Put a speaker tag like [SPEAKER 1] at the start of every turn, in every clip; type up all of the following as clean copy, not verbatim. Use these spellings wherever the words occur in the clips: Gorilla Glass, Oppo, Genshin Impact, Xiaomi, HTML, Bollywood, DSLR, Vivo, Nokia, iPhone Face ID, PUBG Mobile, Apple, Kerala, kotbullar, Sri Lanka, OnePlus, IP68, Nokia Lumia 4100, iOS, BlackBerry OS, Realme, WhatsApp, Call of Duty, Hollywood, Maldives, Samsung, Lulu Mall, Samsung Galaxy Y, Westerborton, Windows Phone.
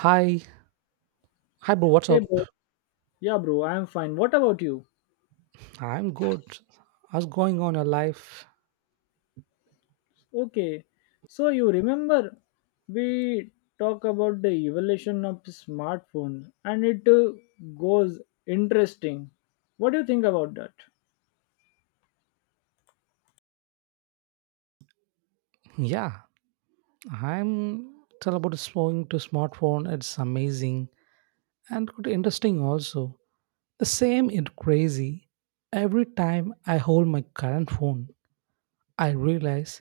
[SPEAKER 1] Hi, hi, bro. What's
[SPEAKER 2] Hey
[SPEAKER 1] up?
[SPEAKER 2] bro, yeah bro, I'm fine. What about you?
[SPEAKER 1] I'm good. How's going on your life?
[SPEAKER 2] Okay, so you remember we talk about the evolution of smartphone and it goes interesting. What do you think about that?
[SPEAKER 1] Yeah, I'm tell about switching to smartphone. It's amazing and good, interesting also. The same in crazy. Every time I hold my current phone, I realize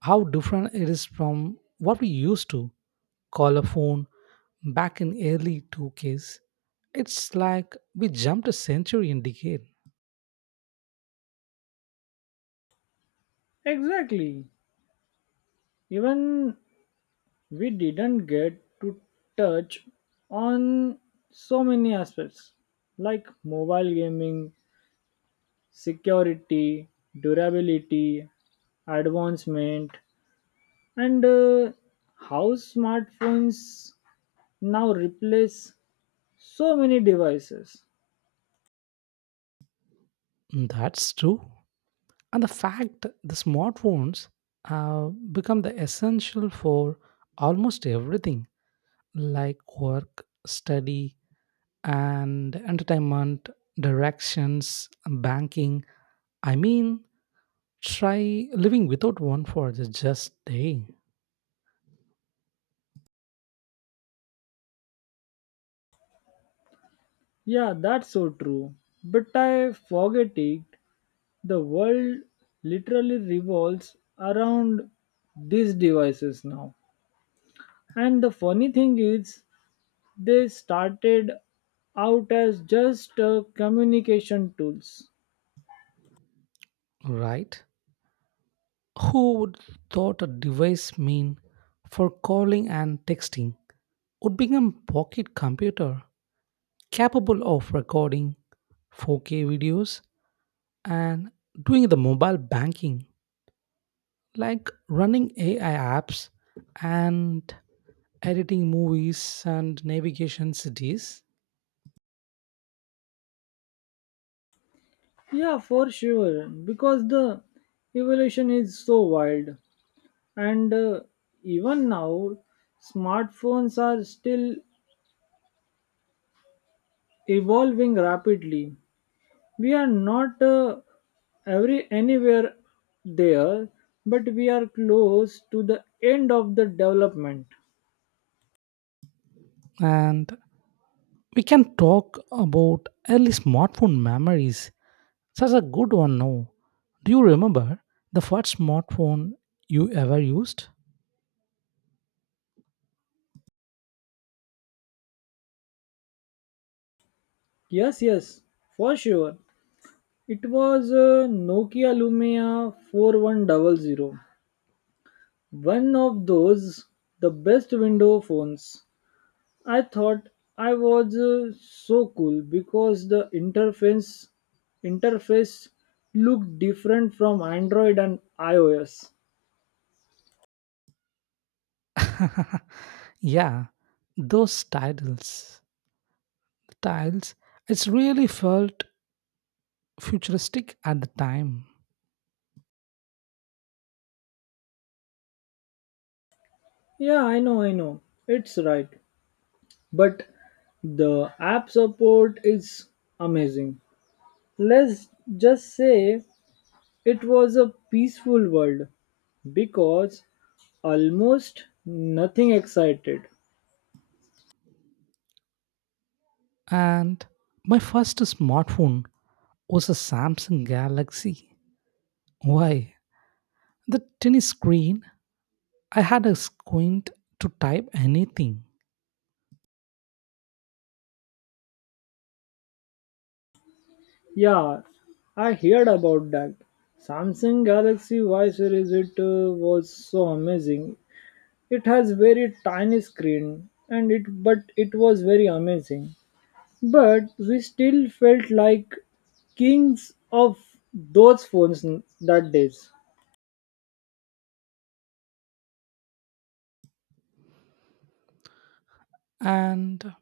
[SPEAKER 1] how different it is from what we used to call a phone back in early 2Ks. It's like we jumped a century in decade.
[SPEAKER 2] Exactly. Even we didn't get to touch on so many aspects like mobile gaming, security, durability, advancement, and how smartphones now replace so many devices.
[SPEAKER 1] That's true. And the fact the smartphones have become the essential for almost everything like work, study, and entertainment, directions, banking. I mean, try living without one for the just day,
[SPEAKER 2] Yeah, that's so true, but I forget it, the world literally revolves around these devices now. And the funny thing is they started out as just communication tools.
[SPEAKER 1] right? Who would thought a device mean for calling and texting would become pocket computer capable of recording 4K videos and doing the mobile banking like running ai apps and editing movies and navigation cities.
[SPEAKER 2] Yeah, for sure, because the evolution is so wild. And even now smartphones are still evolving rapidly. We are not every anywhere there, but we are close to the end of the development.
[SPEAKER 1] And we can talk about early smartphone memories, such a good one, no? Do you remember the first smartphone you ever used?
[SPEAKER 2] Yes, yes, for sure. It was nokia lumia 4100 100, one of those, the best window phones. I thought I was so cool because the interface looked different from Android and iOS.
[SPEAKER 1] Yeah, those titles tiles, it's really felt futuristic at the time.
[SPEAKER 2] Yeah, I know, I know. It's right. But the app support is amazing. Let's just say it was a peaceful world because almost nothing excited.
[SPEAKER 1] And my first smartphone was a Samsung Galaxy. Why? The tiny screen, I had a squint to type anything.
[SPEAKER 2] Yeah, I heard about that. Samsung Galaxy Y series it was so amazing. It has very tiny screen and it but it was very amazing. But we still felt like kings of those phones that days.
[SPEAKER 1] and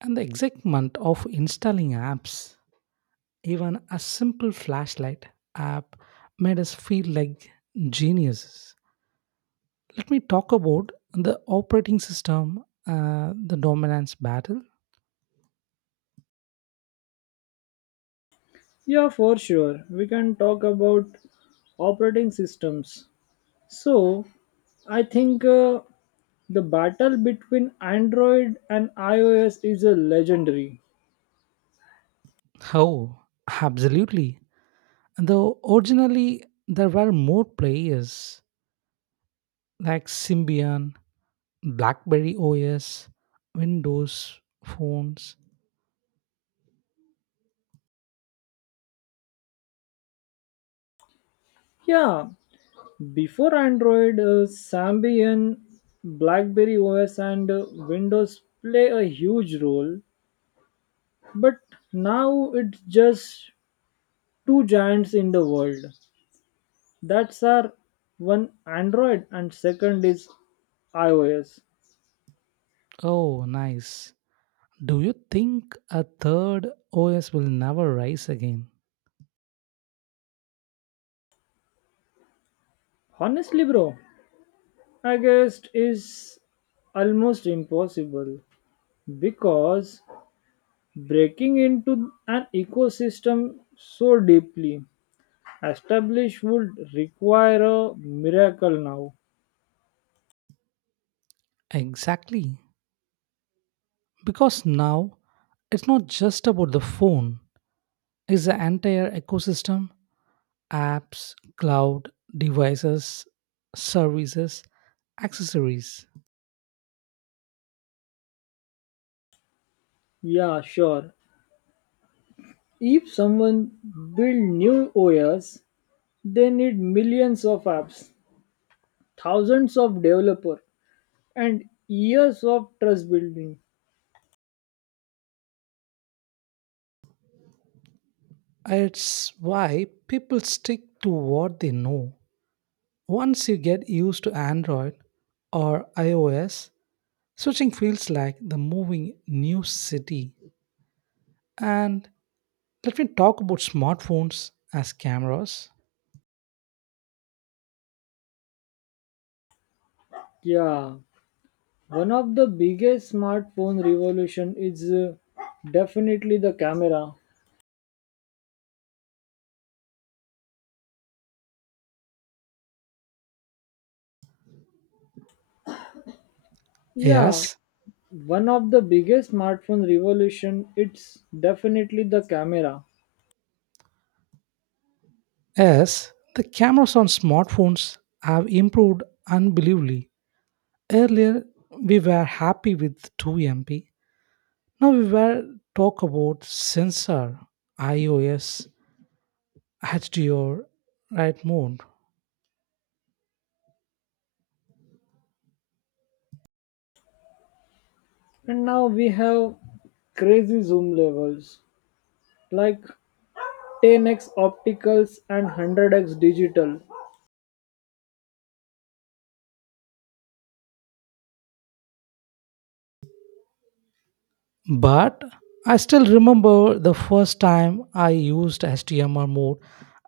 [SPEAKER 1] and the excitement of installing apps, even a simple flashlight app made us feel like geniuses. Let me talk about the operating system, the dominance battle.
[SPEAKER 2] Yeah, for sure. We can talk about operating systems. So, I think the battle between Android and iOS is a legendary.
[SPEAKER 1] Oh, absolutely. Though originally there were more players, like Symbian, BlackBerry OS, Windows phones.
[SPEAKER 2] Yeah, before Android, Symbian, BlackBerry OS, and Windows play a huge role, but now it's just two giants in the world. That's our one Android, and second is iOS.
[SPEAKER 1] Oh, nice. Do you think a third OS will never rise again?
[SPEAKER 2] Honestly, bro, I guess is almost impossible because breaking into an ecosystem so deeply establish would require a miracle now.
[SPEAKER 1] Exactly. Because now it's not just about the phone, it's the entire ecosystem, apps, cloud, devices, services, accessories.
[SPEAKER 2] Yeah, sure. If someone build new OS, they need millions of apps, thousands of developer, and years of trust building.
[SPEAKER 1] It's why people stick to what they know. Once you get used to Android or iOS, switching feels like the moving new city. And let me talk about smartphones as cameras.
[SPEAKER 2] Yeah, one of the biggest smartphone revolution is definitely the camera. Yeah,
[SPEAKER 1] Yes,
[SPEAKER 2] one of the biggest smartphone revolution it's definitely the camera.
[SPEAKER 1] yes, the cameras on smartphones have improved unbelievably. Earlier, we were happy with 2MP. Now we were talk about sensor, iOS, HDR, right mode.
[SPEAKER 2] And now we have crazy zoom levels like 10x opticals and 100x digital.
[SPEAKER 1] But I still remember the first time I used HTML mode.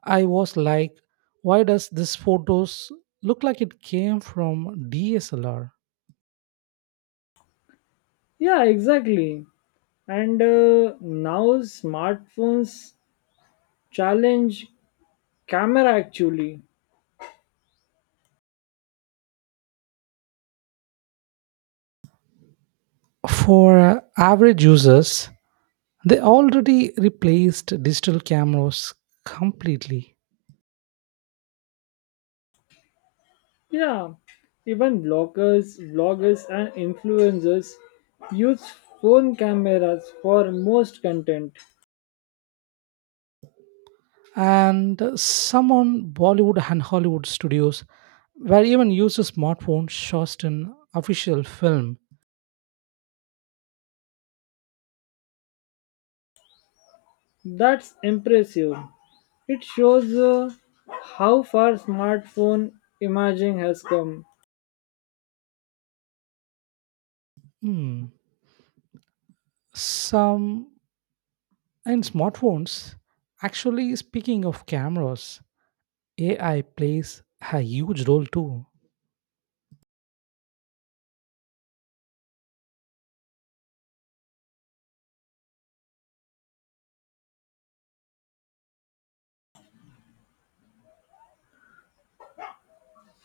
[SPEAKER 1] I was like, why does this photos look like it came from DSLR?
[SPEAKER 2] Yeah, exactly. And now smartphones challenge camera actually.
[SPEAKER 1] For average users, they already replaced digital cameras completely.
[SPEAKER 2] Yeah, even bloggers and influencers use phone cameras for most content.
[SPEAKER 1] And some on Bollywood and Hollywood studios were even used a smartphone shot in official film.
[SPEAKER 2] That's impressive. It shows how far smartphone imaging has come.
[SPEAKER 1] Hmm. Some And smartphones, actually speaking of cameras, AI plays a huge role too.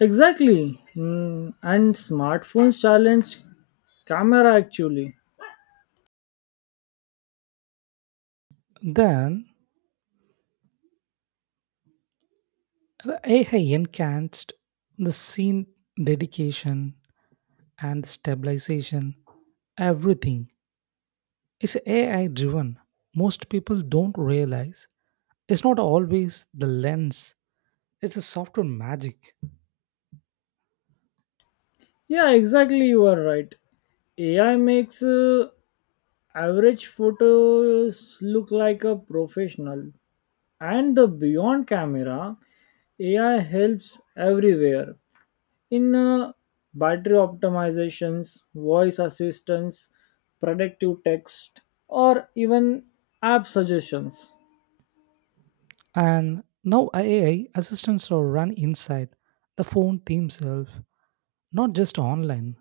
[SPEAKER 2] Exactly. Mm, and smartphones challenge camera actually.
[SPEAKER 1] Then the AI enhanced the scene dedication and stabilization, everything is AI driven. Most people don't realize it's not always the lens, it's a software magic.
[SPEAKER 2] Yeah, exactly. You are right. AI makes average photos look like a professional. And the beyond camera, AI helps everywhere in battery optimizations, voice assistance, predictive text, or even app suggestions.
[SPEAKER 1] And now AI assistants are run inside the phone themselves, not just online.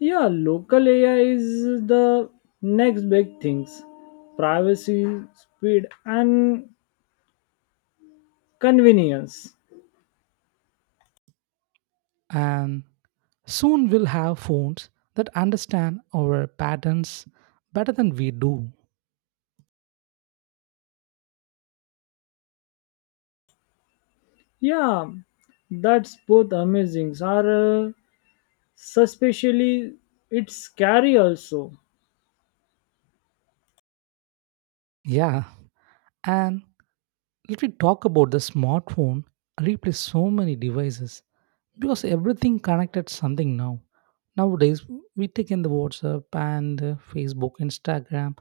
[SPEAKER 2] Yeah, local AI is the next big things. Privacy, speed and convenience.
[SPEAKER 1] And soon we'll have phones that understand our patterns better than we do.
[SPEAKER 2] Yeah, that's both amazing. Are suspiciously it's scary also.
[SPEAKER 1] Yeah. And let me talk about the smartphone replace so many devices, because everything connected something now, nowadays we take in the WhatsApp and Facebook, Instagram.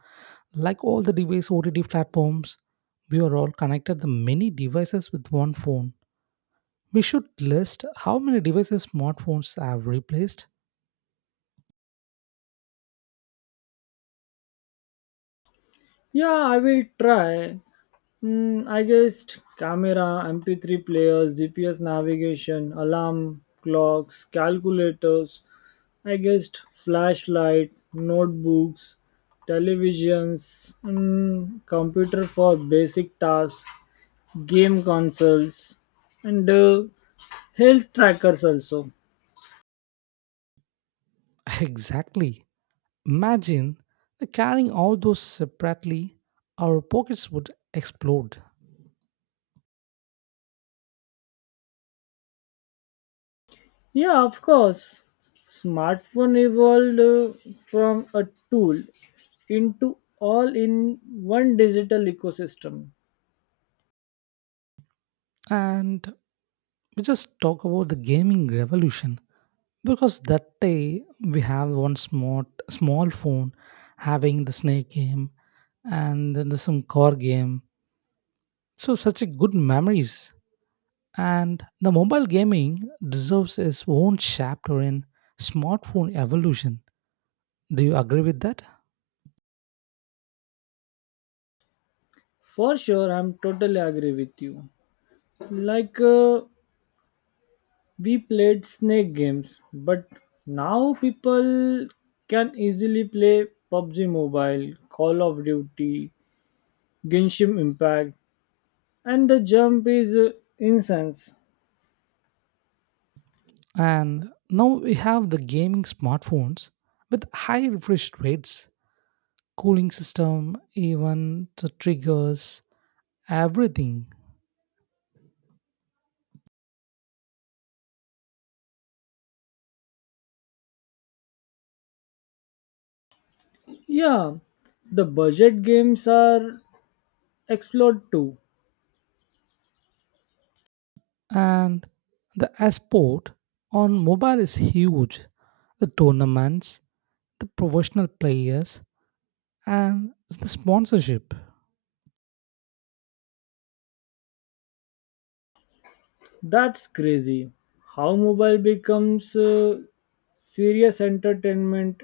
[SPEAKER 1] Like all the device OTT platforms, we are all connected the many devices with one phone. We should list how many devices smartphones have replaced.
[SPEAKER 2] Yeah, I will try. Mm, I guessed camera, MP3 players, GPS navigation, alarm clocks, calculators, I guessed flashlight, notebooks, televisions, and computer for basic tasks, game consoles, and health trackers also.
[SPEAKER 1] Exactly. Imagine carrying all those separately, our pockets would explode.
[SPEAKER 2] Yeah, of course. Smartphone evolved from a tool into all in one digital ecosystem.
[SPEAKER 1] And we just talk about the gaming revolution, because that day we have one smart small phone having the snake game and then the some core game. So such a good memories. And the mobile gaming deserves its own chapter in smartphone evolution. Do you agree with that?
[SPEAKER 2] For sure, I'm totally agree with you. Like we played snake games, but now people can easily play PUBG Mobile, Call of Duty, Genshin Impact, and the jump is incense.
[SPEAKER 1] And now we have the gaming smartphones with high refresh rates, cooling system, even the triggers, everything.
[SPEAKER 2] Yeah, the budget games are explored too.
[SPEAKER 1] And the sport on mobile is huge. The tournaments, the professional players, and the sponsorship.
[SPEAKER 2] That's crazy. How mobile becomes serious entertainment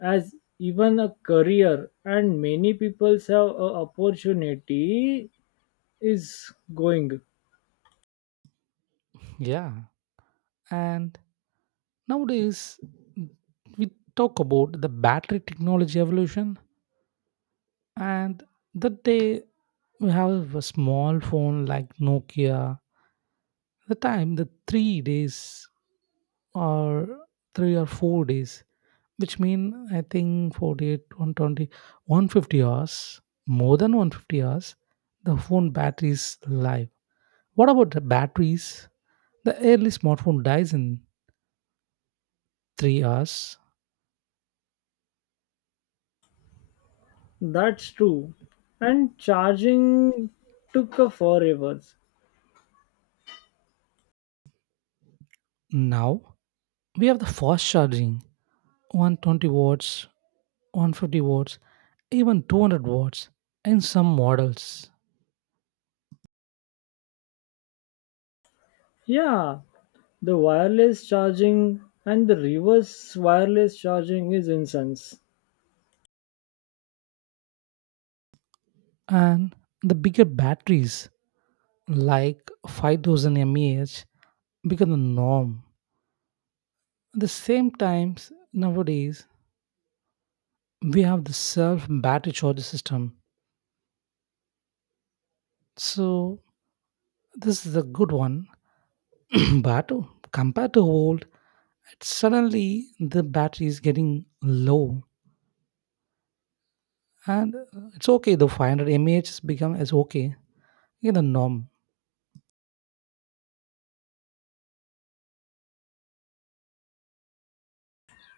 [SPEAKER 2] as even a career and many people have a opportunity is going.
[SPEAKER 1] Yeah. And nowadays, we talk about the battery technology evolution, and that day we have a small phone like Nokia. The time, the 3 days or 3 or 4 days, which mean I think 48, 120, 150 hours, more than 150 hours, the phone battery is live. What about the batteries? The early smartphone dies in 3 hours.
[SPEAKER 2] That's true. And charging took a forever.
[SPEAKER 1] Now we have the fast charging 120 watts, 150 watts, even 200 watts in some models.
[SPEAKER 2] Yeah, the wireless charging and the reverse wireless charging is incense.
[SPEAKER 1] And the bigger batteries, like 5,000 mAh, become the norm. At the same times, nowadays, we have the self battery charger system. So, this is a good one. But compared to old, it's suddenly the battery is getting low. And it's okay, the 500 mAh has become is okay in the norm.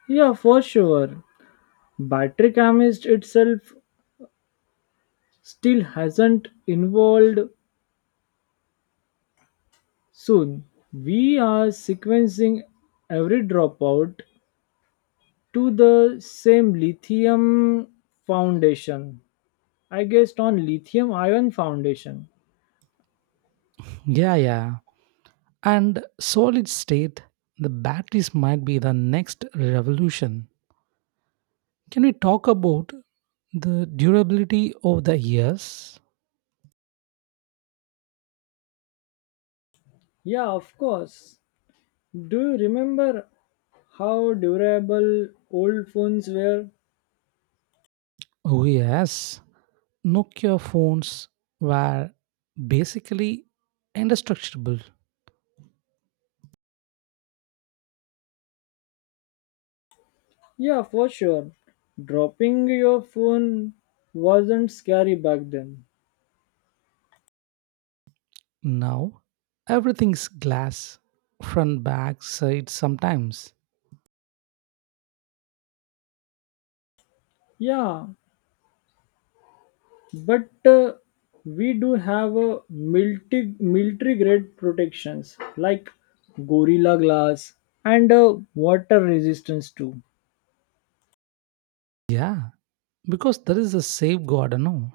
[SPEAKER 2] Yeah, for sure. Battery chemist itself still hasn't involved soon. We are sequencing every dropout to the same lithium foundation. I guessed on lithium ion foundation.
[SPEAKER 1] Yeah, yeah. And solid state, the batteries might be the next revolution. Can we talk about the durability of the years?
[SPEAKER 2] Yeah, of course. Do you remember how durable old phones were?
[SPEAKER 1] Oh, yes. Nokia phones were basically indestructible.
[SPEAKER 2] Yeah, for sure. Dropping your phone wasn't scary back then.
[SPEAKER 1] Now, everything's glass, front, back, side, sometimes.
[SPEAKER 2] Yeah, but we do have a military grade protections like Gorilla Glass and water resistance too.
[SPEAKER 1] Yeah, because there is a safeguard, no?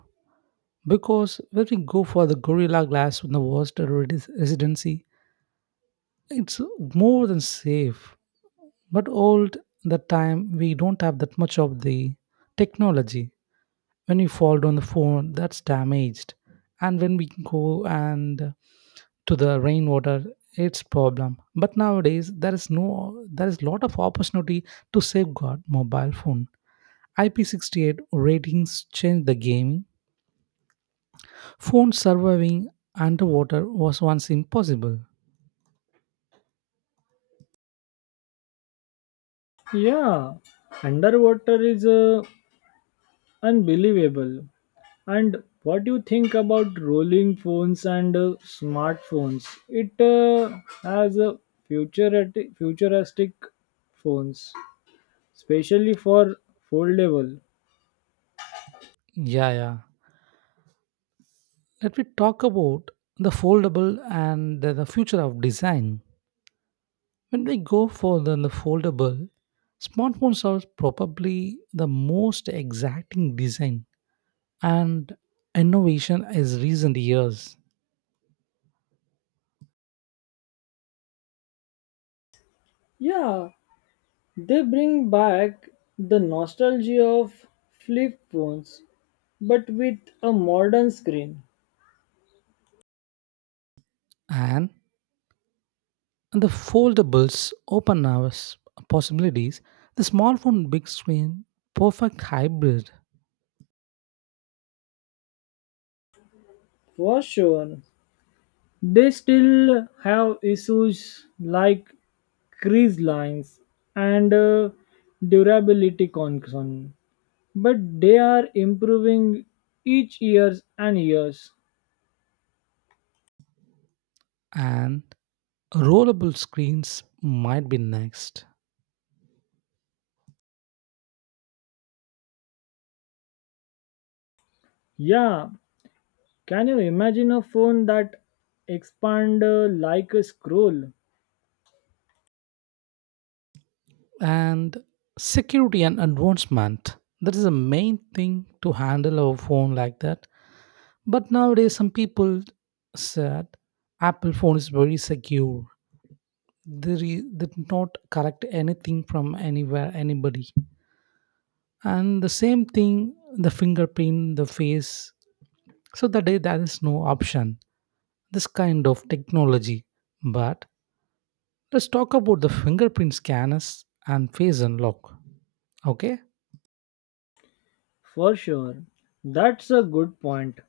[SPEAKER 1] Because when we go for the Gorilla Glass in the worst residency, it's more than safe, but old that time we don't have that much of the technology. When we fall down the phone, that's damaged, and when we go and to the rainwater, it's problem. But nowadays there is no, there is lot of opportunity to safeguard mobile phone. IP68 ratings changed the gaming. Phone surviving underwater was once impossible.
[SPEAKER 2] Yeah, underwater is unbelievable. And what do you think about rolling phones and smartphones? It has a futuristic phones, especially for foldable.
[SPEAKER 1] Yeah, yeah. Let me talk about the foldable and the future of design. When we go for the foldable, smartphones are probably the most exacting design and innovation is recent years.
[SPEAKER 2] Yeah, they bring back the nostalgia of flip phones, but with a modern screen,
[SPEAKER 1] And the foldables open our possibilities. The smartphone big screen, perfect hybrid,
[SPEAKER 2] for sure. They still have issues like crease lines and durability concern, but they are improving each years and years.
[SPEAKER 1] and rollable screens might be next.
[SPEAKER 2] Yeah, can you imagine a phone that expand like a scroll?
[SPEAKER 1] And security and advancement, that is the main thing to handle our phone like that. But nowadays some people said Apple phone is very secure, they they did not correct anything from anywhere anybody. And the same thing, the fingerprint, the face, so that day there is no option this kind of technology. But let's talk about the fingerprint scanners and face unlock, okay?
[SPEAKER 2] For sure, that's a good point.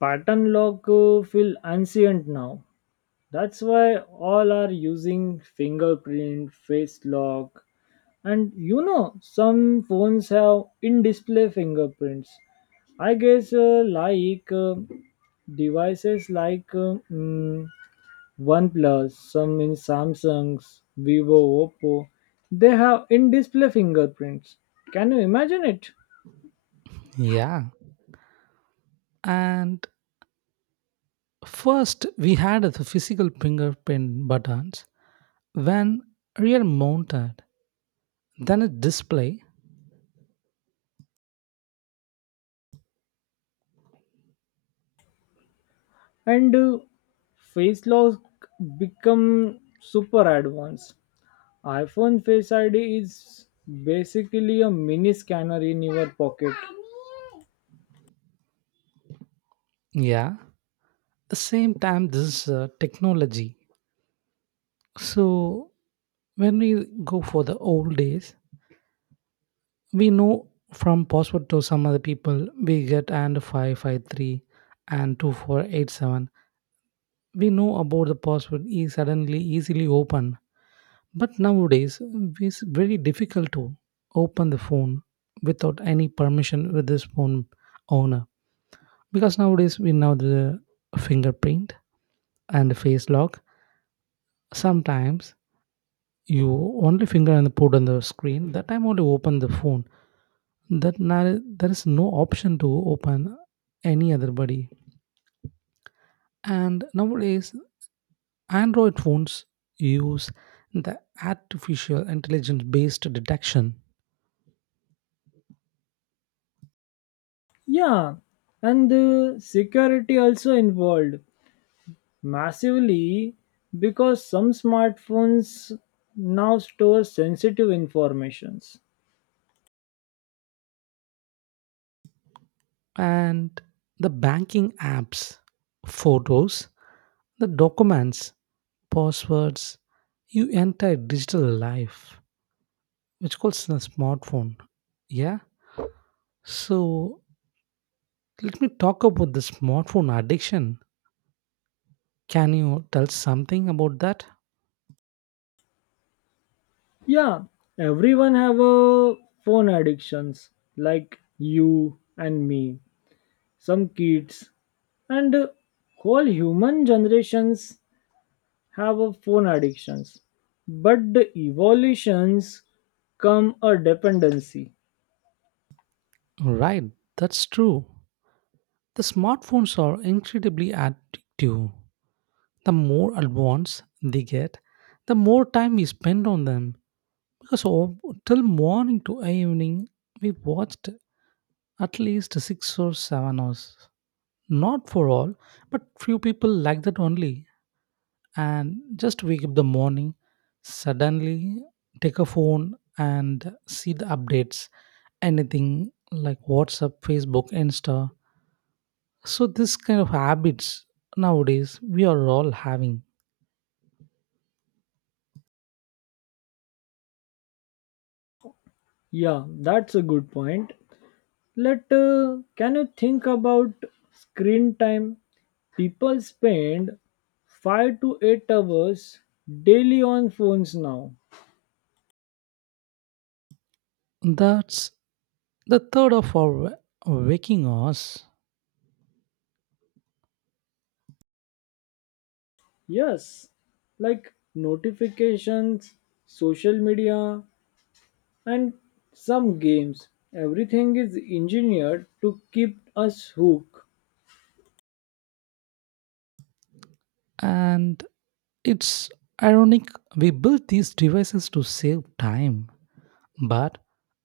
[SPEAKER 2] Pattern lock feel ancient now. That's why all are using fingerprint face lock. And you know, some phones have in display fingerprints. I guess like devices like mm, OnePlus, some in Samsung's, Vivo, Oppo, they have in display fingerprints. Can you imagine it?
[SPEAKER 1] Yeah. And first, we had the physical fingerprint buttons when real mounted, then a display.
[SPEAKER 2] And face lock become super advanced. iPhone Face ID is basically a mini scanner in your pocket.
[SPEAKER 1] Yeah, the same time this technology. So when we go for the old days, we know from password to some other people we get and 553 and 2487. We know about the password is suddenly easily open. But nowadays, it's very difficult to open the phone without any permission with this phone owner. Because nowadays we know the fingerprint and the face lock. Sometimes you only finger and put on the screen. That time only open the phone. That now there is no option to open any other body. And nowadays Android phones use the artificial intelligence based detection
[SPEAKER 2] Yeah, and the security also involved massively because some smartphones now store sensitive informations.
[SPEAKER 1] and the banking apps, photos, the documents, passwords, you entire digital life, which calls a smartphone. Yeah. So let me talk about the smartphone addiction. Can you tell something about that?
[SPEAKER 2] Yeah, everyone have a phone addictions like you and me, some kids and whole human generations have a phone addictions. But the evolutions come a dependency.
[SPEAKER 1] Right, that's true. The smartphones are incredibly addictive. The more advanced they get, the more time we spend on them. Because all, till morning to evening, we watched at least 6 or 7 hours. Not for all, but few people like that only. And just wake up the morning, suddenly take a phone and see the updates. Anything like WhatsApp, Facebook, Insta. So this kind of habits nowadays we are all having.
[SPEAKER 2] Yeah, that's a good point. Let can you think about screen time? People spend 5 to 8 hours daily on phones now.
[SPEAKER 1] That's the third of our waking hours,
[SPEAKER 2] Yes, like notifications, social media, and some games. Everything is engineered to keep us hooked.
[SPEAKER 1] and it's ironic, we built these devices to save time, but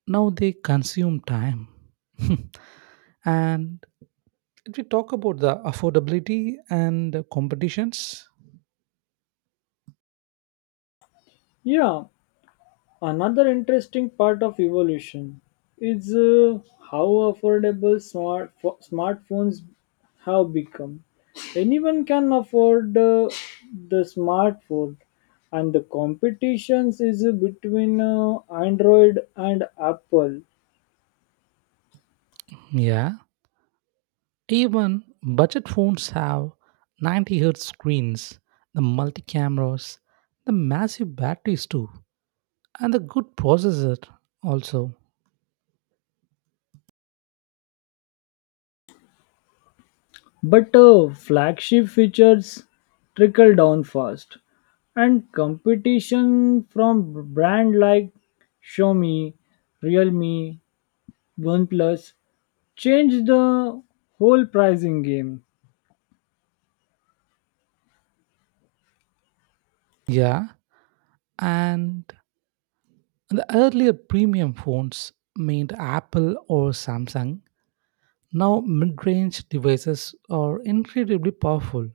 [SPEAKER 1] now they consume time. And if we talk about the affordability and the competitions,
[SPEAKER 2] Yeah, another interesting part of evolution is how affordable smartphones have become. Anyone can afford the smartphone, and the competitions is between Android and Apple.
[SPEAKER 1] yeah, even budget phones have 90 hertz screens, the multi cameras, the massive batteries too, and the good processor also.
[SPEAKER 2] But flagship features trickle down fast, and competition from brand like Xiaomi, Realme, OnePlus changed the whole pricing game.
[SPEAKER 1] Yeah, and the earlier premium phones made Apple or Samsung. Now mid-range devices are incredibly powerful.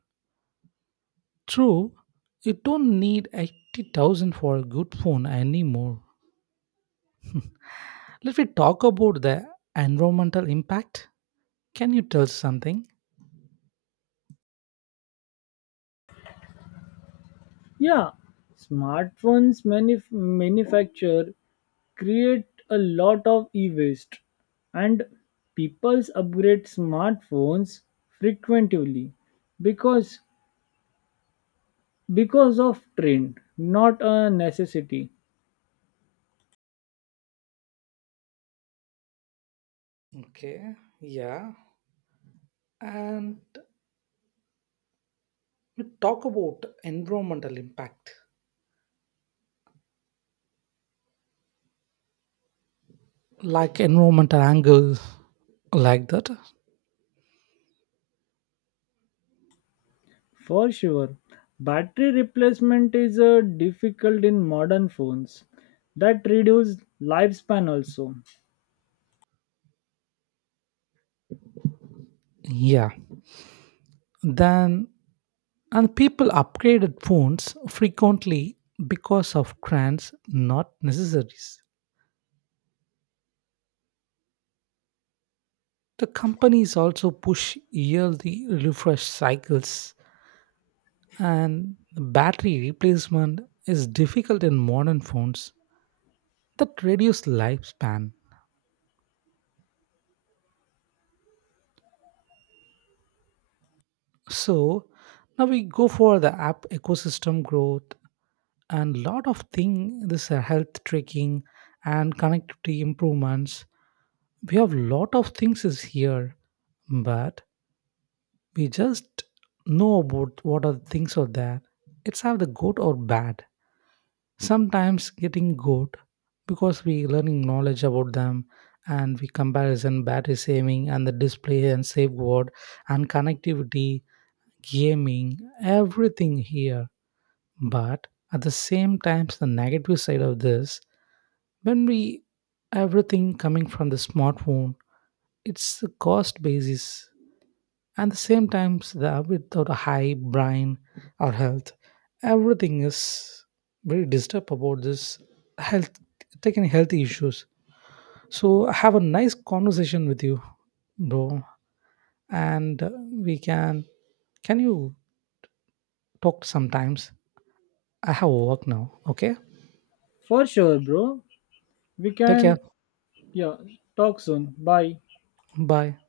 [SPEAKER 1] True, you don't need 80,000 for a good phone anymore. Let me talk about the environmental impact. Can you tell something?
[SPEAKER 2] Yeah, smartphones manufacture create a lot of e-waste and people upgrade smartphones frequently because because of trend not a necessity.
[SPEAKER 1] Okay, yeah. And we talk about environmental impact, like environmental angle, like that.
[SPEAKER 2] For sure, battery replacement is difficult in modern phones that reduce lifespan also.
[SPEAKER 1] Yeah. Then, and people upgraded phones frequently because of trends, not necessaries. The companies also push yearly refresh cycles, and the battery replacement is difficult in modern phones that reduce lifespan. So now we go for the app ecosystem growth and lot of thing, this health tracking and connectivity improvements. We have lot of things is here, but we just know about what are the things are there. It's have the good or bad. Sometimes getting good, because we learning knowledge about them and we comparison battery saving and the display and safeguard and connectivity gaming everything here. But at the same time, the negative side of this, when we everything coming from the smartphone, it's the cost basis. And the same times the without a high brain or health, everything is very disturbed about this health, taking health issues. So have a nice conversation with you, bro. And we can you talk sometimes? I have work now. Okay.
[SPEAKER 2] For sure bro, we
[SPEAKER 1] Take
[SPEAKER 2] can.
[SPEAKER 1] care.
[SPEAKER 2] Yeah. Talk soon. Bye.
[SPEAKER 1] Bye.